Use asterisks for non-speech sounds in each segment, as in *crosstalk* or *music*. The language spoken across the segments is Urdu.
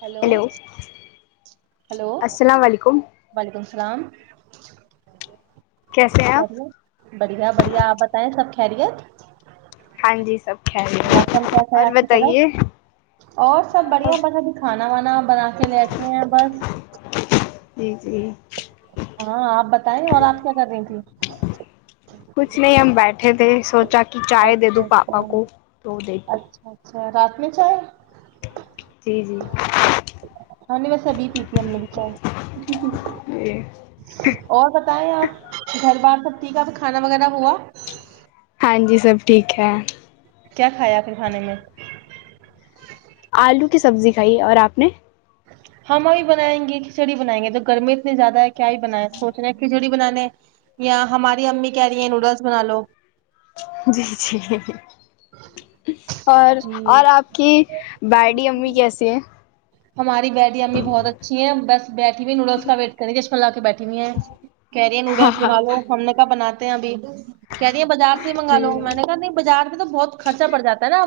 ہیلو *unintelligible* ہلو السلام علیکم وعلیکم السلام *inaudible* کیسے سب ہیں خ آپ ہے بڑھیا بڑھیا آپ بتائیں سب خیرییات *unintelligible* ہاں جی سب *unintelligible* موسم خیریت کیاس ہے اور آپ کی بتائیے طرف اور سب بڑھیا بناا بھی کھانا کھانا وانا بنا کے لیٹے ہیں بس جٹھ ج جی *unintelligible* ہاں آپ بتائیں اور آپ کیا کر رہی تھی کچھ نہیں ہم بیٹھے تھے سوچا کہ چائے دے دوں اچھا پاپا کو تو دے د چ رات میں چائے جی ہم نہیں بس ابھی پیتی ہے ہم نے جی اور بتائے آپ گھر بار سب ٹھیک اب کانا وغیرہ ہوا ہاں جی سب ٹھیک ہے *unintelligible* کیا کھایا پھر کھانے میں آلو کی سبزی کھائی اور آپ نے ہم ابھی بنائیں گے کھچڑی بنائیں گے تو گرمی اتنی زیادہ ہے کیا ہی بنائیں سوچنےے ہیں کھچڑی بنانے یا ہماری امی کہہ رہی ہیں نوڈلس بنا لو جی جی *unintelligible* اچ *unintelligible* اور جی اور آپ کی بیڈی امی کیسی ہیں ہماری بیڈی امی بہت اچھی بس بیٹھی ہوئی نوڈلس کا ویٹ کریں چشمہ لا کے بیٹھی بھیئی ہے کیری نوڈلس بنا لو ہم نے کب بنای بھی *unintelligible* کہہ دے بازار سے ہی منگا لو میں جی نے کہا نہیں بازار پہ تو بہت خرچہ پڑ جا ہے نا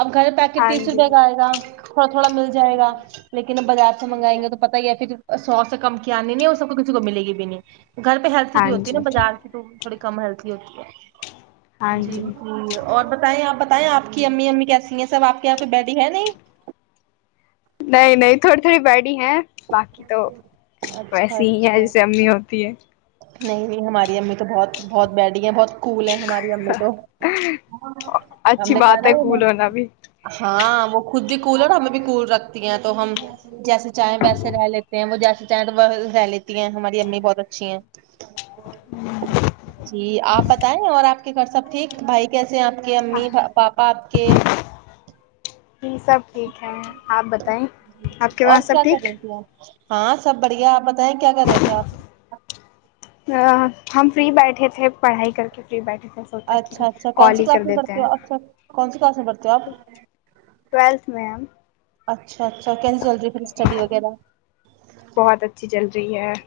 اب گھر پیکٹ ہاں تیس جی روپئے کا آئے گا تھوڑا تھوڑا مل جائے گا لیکن اب بازار سے ہاں جی منگائیں گے ہاں تو جی پت ہی ہے پھر سوس کمک آنی ن، اور سب کو کچ ک ملے گی بھی نہیں گھر پہ ہیلتھی ہاں بھی ہوتی جی ہے نا بازار کی تو تھوڑی کم ہیلت ہوتی ہے جی جی اور بتائے آپ بتیں آپ کے امی امی کیسی ہیں سب آپ کے یہاں کوئی بیڈی ہے نہیں نہیں نہیں تھوڑی تھوڑی بیٹ ہیں باقی تو اچھا ویسی ہی ہے اچھا جیسے امی ہوتی ہے نہیں ہماری امی تو بہت بہت بیٹڈی ہیں بہت اسکول ہے ہماری امی تو اچھی امی بات ہے تونا کول ہونا بھی ہاں وہ خود بھی کول ہے ہمیں بھی کول رکھتی ہیں تو ہم جیسے چائےیں ویسے رہ لیتے ہیں وہ جیسے چائے رہ لیتی ہیں ہماری امی بہت اچھی ہیں جی آپ بتائیں اور آپ کے گھر سب ٹھیک بھائی کیسے ہیں آپ کے ہاں امی پاپا آپ کے ج سب ٹھیک ہے آپ بتائیں آپ کے اور وہاں سب کیا کر ٹھیک رہی تھی آپ ہاں سب بڑھیا ب بت کیا کر رہے تھے آپ *unintelligible* ہم فری بیٹھے تھے پڑھائی کر کے فری بیٹھے تھے سوچا کہ اچھا اچھا کون کال سی ہی کلاس کر میں پڑھ دیتے ہیں ہو اچھا کون سی کلاس میں پڑھتے ہو ٹویلتھ میں ہم آپ اچھا اچھا کیسے چل رہی پھر اسٹڈی وغیرہ ش ہے *unintelligible*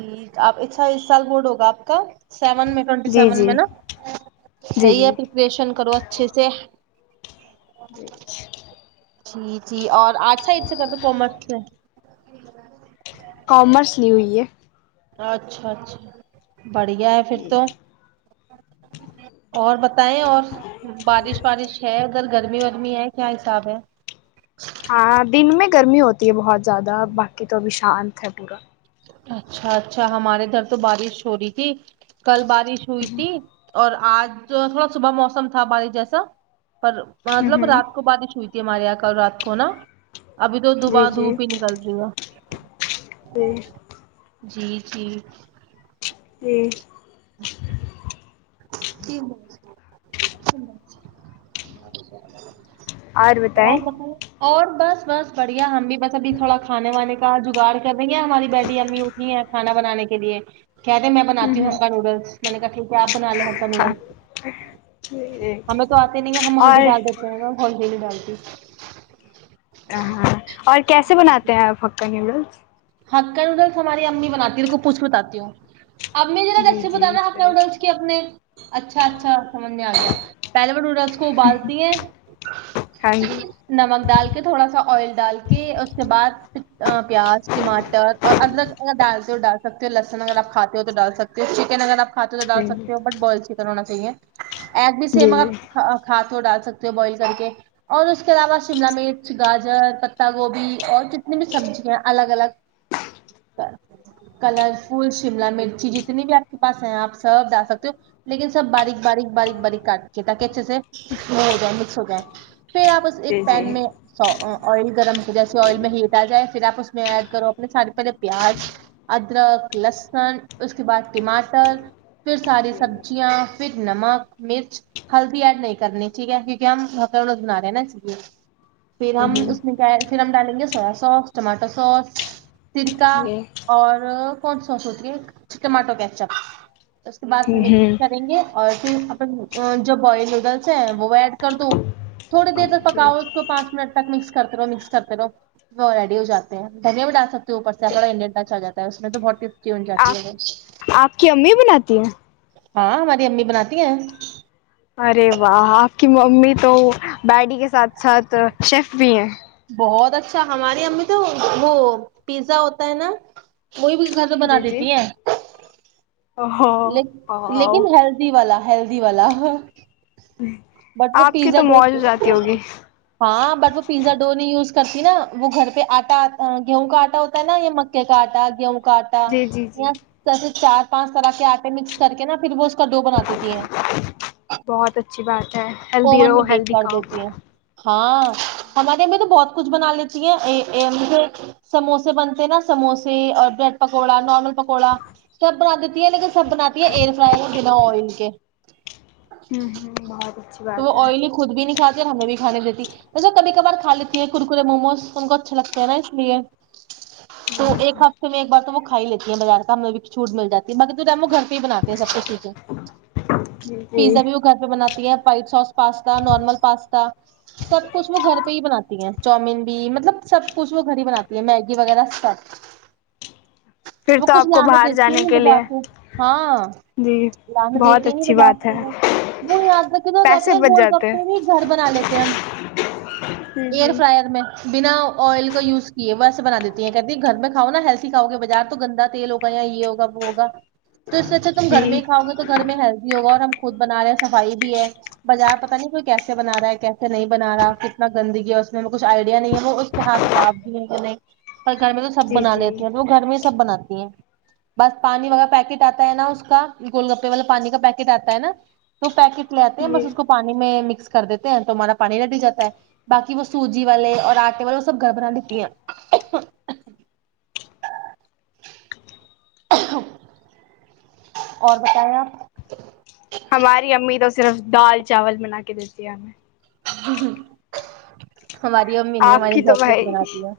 ج آپ اچھا اس سال بورڈ ہوگا آپ کا سیون میں ٹوینٹی جی سیون میں جی نا جی صحیح ہے جی پپریشن کرو اچھے سے جی جی جی اور اچھا اھا کر تو کومر سے ج *inaudible* کامرس نہیں ہوئی ہے اچھا اچھا بڑھیا ہے پھر جی تو اور بتائیں اور بارش وارش ہے *unintelligible* ادھر گرمی ورمی ہے کیا حساب ہے *unintelligible* ہاں دن میں گرمی ہوتی *unintelligible* بہت *inaudible* زیادہ بقی کا ابش *unintelligible* شانت ہے پورا *unintelligible* اچھا اچھا ہمارے ادھر تو بارش ہو رہی تھی *unintelligible* کل بارش ہوئی تھی اور *unintelligible* آج جو تھوڑا صبح موسم تھا بارش جیسا *unintelligible* پر ہوں مطلب ہوں رات کو بع ہی چوئی *unintelligible* ہمارے یہاں کل رات کو نا *unintelligible* ابھی تو جی دباں جی دھوپ ہی نکل رہی ہے جی *unintelligible* جی جی *unintelligible* ہوں *unintelligible* *inaudible* اور بتائیں *unintelligible* اور بس بس بڑھیا ہم بھی بس ابھی تھوڑا کھانے وانے کا جگاڑ کر رہی ہیں ہماری بیڈی امی اٹھی ہیں کھانا بنانے کے لیے *unintelligible* کیاتےے میں بناتی ہوں ہکا نوڈلس میں نے کہا ٹھیک ہےپ ہاں اور *unintelligible* ہ ڈ *inaudible* نہیں ڈالتی *inaudible* ہ ہاں اور کیسے بناتے ہیں آپ ہکا نیوڈل *unintelligible* ہکن ادھر ت ہماری امی بناتی ہے کو پوھ بتاتی ہوں *unintelligible* اب مجھے نا جی ریسیپ جی بتانا ہ ضرور نوڈلس کے اپنے *unintelligible* اچھا اچھا *unintelligible* سمج میں آ گیا پہلے وہ نوڈلس کو ابالتی ہیں ہاں جی نمک ڈال کے تھوڑا سا آئل ڈال کے اس کے بعد *unintelligible* ا پیاز *unintelligible* ٹماٹر اور ادرک اگر ڈالتے ہو ڈال سکتے ہو لسن اگر آپ کھاتے ہو تو ڈال سکتے ہو چکن اگر آپ *unintelligible* ہاتھ تو ڈال جی سکتے ہو بوائل اھی کر ہونااہے *unintelligible* ایک بھی سیم جی آپ کاتو ڈال سک *unintelligible* بوائل کر کے اور *unintelligible* آواز سیملہ مچ *unintelligible* گاجر پتہ گوبھی اور جتنی بھی سبزی ہیں الگ الگ *unintelligible* کلر فل شملہ مرچی جتنی بھی آپ کے پاس ہے آپ سب ڈال سکتے ہو لیکن سب باریک باریک باریک باریک کاٹ کے تاکہ اچھے سے وہ ہو جائے مکس ہو جائے *unintelligible* پھر آپ اس ایک جی پین میں س *unintelligible* آئل گرم کر جیسے آئل میں ہیٹ آ جائے پھر آ اس میں ایڈ کرو اپنے سارے پہلے پیاز ادرک لسن اس کے بعد ٹماٹر پھر ساری سبزیاں پھر نمک مرچ ہلدی ایڈ نہیں کرنی ٹھیک ہے کیونکہ ہم ب بنا رہے ہیں نا اسے پھر جی ہم جی اس نے کیا *unintelligible* پھر ہم ڈالیں گے سویا ساس ٹماٹر سوس سرکا جی اور کون سوس ہوتی ہے ٹماٹو کیچپ اس کے بعد ہ ہ مکس ہ کریں گے *unintelligible* اور پھر اپ جو بوائل نوڈلس ہیں وہ ایڈ کر دو تھوڑی دیر تک پکاؤ اس کو پانچ منٹ تک مکس کرتے رہو مکس کرتے رہو وہ ریڈی ہو جاتے ہیں دھگ میں بھی ڈال سکتی ہیںوںوپر سےیاسڑا انڈین ڈانچا جاتا ہے میں تو بہتٹسٹی ہو جاتی آپ ہے وہ آپ کی امی بناتی ہیں *unintelligible* ہاں ہماری امی بنااتی ہیں *unintelligible* ارے واہ آپ کی ممی تو بیڈی کے ساتھ ساتھ شیف بھی ہیں بہت اچھا ہمارے ہم میں تو وہ پیزا ہوتا ہے نا وہی ب گا تو بنا جی جی دیتی ہیں *unintelligible* او لیکن ہیلدی والا ہیلدی والا بٹ وہ آپ کی پیزا تو ڈ موج ہو جاتی ہوگی ہاں بٹ وہ پیا ڈ نہیں یوز کرتی نا وہ گھر پہ آٹا گیہوں کا آٹا ہوتا ہے نا یا مکے کا آٹا گیہوں کا کاٹا جی جی جی یا س *unintelligible* چار پانچ طرح کے آٹے مکس کر کے نا پھر وہ کا ڈو بنا دیتی ہیں بہت اچھی بات ہے *unintelligible* ہیلدی اوون رہو میں بیک ہیلدی کر کھاؤ *unintelligible* دیتی ہیں ہاں ہمارے میں نا بہت کچھ بنا لیتی ہیں مجھے سموسے بنتے ہیں نا سموسے اور بریڈ پکوڑا نارمل پکوڑا سب بنا دیتی ہے لیکن سب بنااتتی ہے ایر فرائی بنا ائل کے ہوں ہ بار تو وہ آئلی خود بھی *unintelligible* کھات اور ہمیں بھی کھانے دیتیسے کبھی کبار کھ لیتی ہیں کرکرے موموز س ہم کو اچھا لگتا ہے نا اس لیے تو ایک ہفتے میں ایک بار تو وہ لیتی ہیں بازار کا ہمیں چوٹ مل جی ہے باق تو رمو گھر بناتے ہیں سب کو چیزیں جی جی پیزا بھی وہ گھر پہ بناتے *unintelligible* ت *unintelligible* white sauce pasta normal pasta سب کچھ وہ گھر پہ ہی بناتی ہیں چامین بھی مطلب سب کچھ وہ گھر ہی بناتی ہیں میگی وغیرہ سب پھر وہ تو کچھ آپ کو لانے باہر دیتی جانے نہیں کے لیے بجاتے ہاں جی لانے بہت دیتی نہیں اچھی بات ہے بجاتے وہ یاد رکھ *inaudible* کہتے پیسے ہیں بچ گول جاتے ہیں گپے بھی گھر بنا لیتے ہیں ہم ایئر جی فرائر میں بنا آئل کا یوز کیے وہ ایسے بنا دیتی ہیں کہتی ہیں گھر میں کھاؤ نا ہیلدی کاؤ گے بازار تو گندا تیل ہوگا یا یہ ہوگا وہ ہوگا تو اس سے اچھ تم گھر میں جی ہی کاؤ گے تو گھر میں ہیلدی ہوگا اور ہم خود بنا رہے ہیں صفائی بھی ہے بازار پتہ نہیں کوئی کیسے بنا رہا ہے کیسے نہیں بنا رہا کتنا گندگی ہے اس میں کچھ آئیڈیا نہیں ہے وہ اس کے ہاتھ صاف بھی ہیں کہ نہیں پر گھر میں تو سب جی بنا جی لیتی ہیں تو وہ گھر میں ہی سب بناتی ہیں بس پانی جی وغیرہ پیکٹ آتا ہے نا اس کا گول گپے والا پانی کا پیکٹ آتا ہے نا تو پیکٹ میں بس جی اس کو پانی میں مکس کر دیتے ہیں تو مانا پانی ڈ دی جاتا ہے باقی وہ سوجی والے اور آٹے والے وہ سب گھر بنا لیتی ہیں *inaudible* اور بتائیں آپ ہماری امی تو صرف دال چاول بنا کے دیتی ہے ہمیں ہ ہ *unintelligible* ہماری امی آپ ہمارے کی لیے تو بہت کچھ بھائی بنا د ہے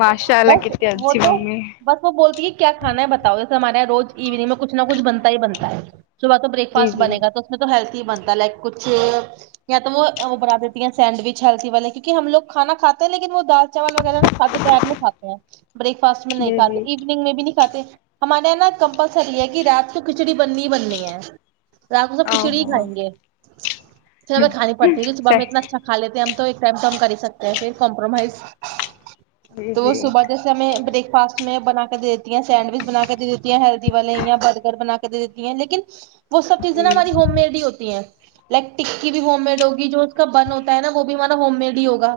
ماشاء اللہ بس کتنی وہ اچھی تو ممی ہے بس وہ بولتی ہے کیا کھا ہے بتاؤ جیسے ہمارے یہاں روز ایوننگ میں کچھ نہ کچھ بنتا ہی بنتا ہے صبح تو بریک جی فاسٹ جی بنے گ تو اس میں تو ہیلتھ بنتا لائک کچھ *inaudible* یا تو وہ بنا دیتی ہیں سینڈوچ ہلسی والے کیونکہ لو کھانا کھے ہیں لیکن وہ دال چاول وغیرہ نہ کھادو پیر میں کھے ہیں بریک فاسٹ میں جی نہیںھاتے جی ایوننگ میں بھی نہیں کھاتے ہمارے یہ نا کمپل سری ہے کہ رات کو کچ کچھڑی بننی بننی ہے رات میں تو او کھچڑی ہی ہو کھائیں گے س میں کھانی پڑتی ہے صبح میں صحیح اتنا اچھا لیتے *inaudible* ہم تو ایک ٹائم تو کم کر ہی سکتے ہیں پھر کمپرومائز جی تو وہ جی صبح جیسے ہمیں برک فاسٹ میں بنا کےے دیتی ہیں سینڈوچ بنا کے دے دیتی ہیں ہیلدی والے یا برگر بنا کے دے دیتی ہیں لیکن وہ سب چیزیں جی نا ہماری ہوم میڈ ہی ہوتی ہیں لیکٹک کی بھی ہوم میڈ ہوگی جو اس کا بن ہوتا ہے نا وہ بھی ہمارا ہوم میڈ ہی ہوگا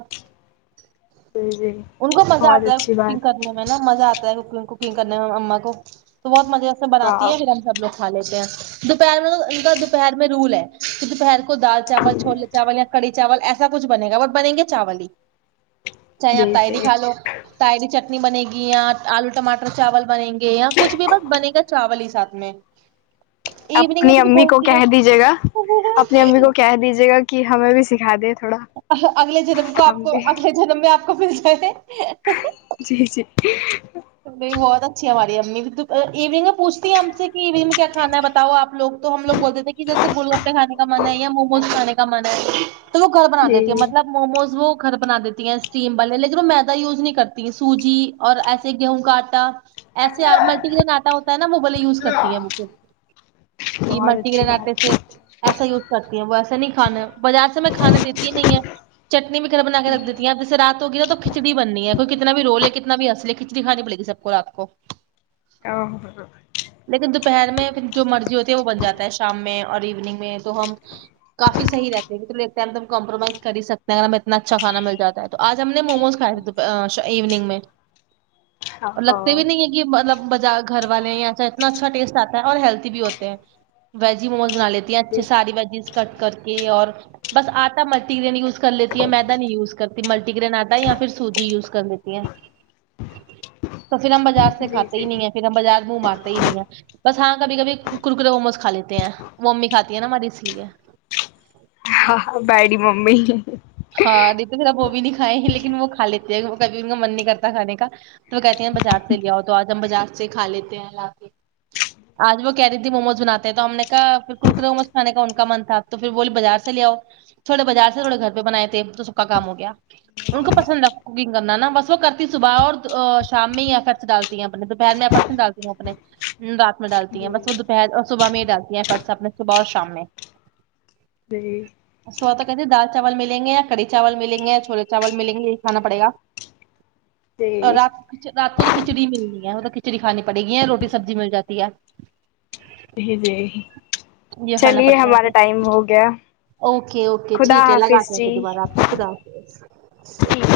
جی جی ان کو مزہ بہت آتا ہے اچھی کوکنگ بات کرنے میں نا مزہ آتا ہے کوکنگ کرنے مما کو تو بہت مزے سے بنات ہے واہ ہیں پھر ہم سب لوگ *unintelligible* لیتے ہیں دوپہر میں ان کا دوپہر میں رول ہے تو دوپہر کا کوئی دال چاول چھولے چاول یا کڑی چاول ایسا کچھ بنے گا اور بنیں گے چاول ہی چاہے آپ جی تائری جی کھا لو تائری چ پٹنی بنے گی اں آلو ٹاٹر چاول بنےیں گی یا کچھ بھی بس بنے گا چاول ہی ساتھ میں *unintelligible* میں اپنی پھر امی کو بولتی ہیں کہہ دیجیے گا اپ اپنی امی کو کہہ دیجیے گا کہ ہمیں بھی سکھا دے تھوڑا اگلے جنم کو آپ ہم کو بھی اگلے جنم میں آپ کو ب کیسے *unintelligible* جی جی نہیں *unintelligible* بہت اچھی ہے ہماری امی بھی تو ایونگ میں پوچتی ہم سے *unintelligible* ی میں کیا کھانا بتاؤ آ لوگ تو ہم لو بولتے تھے جیسے گول گپے کھے کا من ہے یا موموز کھے کا ک منا تو *unintelligible* گھر بنا دیتی جی ہیں جی مطلب موموز وہ *unintelligible* ھر بنا دیتی ہیں اسٹیم والے لیکن وہ میدا یوز نہیں کرتی ہیں سوجی اور ایسے گیہوں کا آٹا ایے ملٹی گن ہوتا ہے نا وہ بلے یوز کرتی ہے وہ پھر کہ بہت ملٹی اچھی گن آٹ بات سے ایسا یوز کرتی ہیں وہ ایسا نہیں کھانا بازار سے میں کھانے دیتی ہی نہیں ہے چٹنی بھی کرا بنا کے رکھ دیتی ہیں جیے رات ہوگی نا تو کھچڑی بننی ہے کوئی کتنا بھی رول ہے کتنا بھی اصل ہے کھچی کھانی پڑےی سب کو رات کو ا *unintelligible* لیکن دوپہر میں جو مرضی ہوتی ہے وہ بن جاتا ہے شام میں اور ایوننگ میں تو ہم کافی صحی رہتے ہیں کہ تو ہم کمپرومائز کر سکتے ہیں ا ہم انا اچھا کھا مل جا ہے تو آج ہمیں نے موموز کھائے تھ ایوننگ میں اور لگتے بھی اوہ نہیں ہے کہ مطلب ب گھر والے ہیں ایسا اتنا اچھا ٹیسٹ آتا ہے اور ہیلدی بھی ہوتے ہیں ویج ی مموز بنا لیتی ہیں اچھے جی ساری وجیز کٹ کر کے اور ہ *unintelligible* بس آتا متی دنےی اس کو کر لیتی ہے م میںیدہ نہیں یز کر ملٹی گرین آتا ہے یا پھر سوجی یوز کر دیتی ہیں پھر ہم بازار سے جی کاتے ہی جی نہیں ہے پھر ہم بازار منہ مارتا ہی نہیں ہے بس ہاں کبھی کبھی ککرے موموز کھا لیتے ہیں وہ ممی کھاتی ہیں نا ہماری اس لیے ہاں بیڈی ممی ہاں د تو پھر آپو بھی نہیں کھائے لیکن وہ کھا لیتی ہیں کبھی ان کا من نہیں کرتا کھانے کا تو وہ کہتی ہیں بازار سے لے آؤ تو آج ہم بازار سے کھ لیتے ہیں کے آج وہ کہہ رہی تھی موموز بناتے ہیں تو ہم نے کہا پھر کرکر موموز کھانے کا ان کا من تھا تو پھر بولی بازار سے لے آؤ تھوڑے بازار سے تھوڑے گ ب سا کام ہو گیا ان کو پسند آ کوکنگ کرنا نا بس وہ کرتی صبح اور شام میں ہیرٹس ڈالتی ہیں دوپہر میں ایس ڈالتی ہوں اپنے رات میں ڈالتی ہیں بس وہر اور صبح میں ہی ڈالتی ہیںرٹسنے صبح اور شام جی میںال چاول ملیں گے یا کڑی چاول ملیں گے یا چھولے چاول ملیں گے یہی کھانا پڑ گا اور جی رات رات کو تو کھچڑی ملنی ہے اھر کھچڑی کھانی پڑے گی روٹی سبزی مل جاتی ہے جی یہ کھانا چلیے پڑتا ہے ہمارا پھر ٹائم ہو گیا خدا حاف لگاتےتے سے دوبارہ آپ کو خداتے اچھ ٹھیک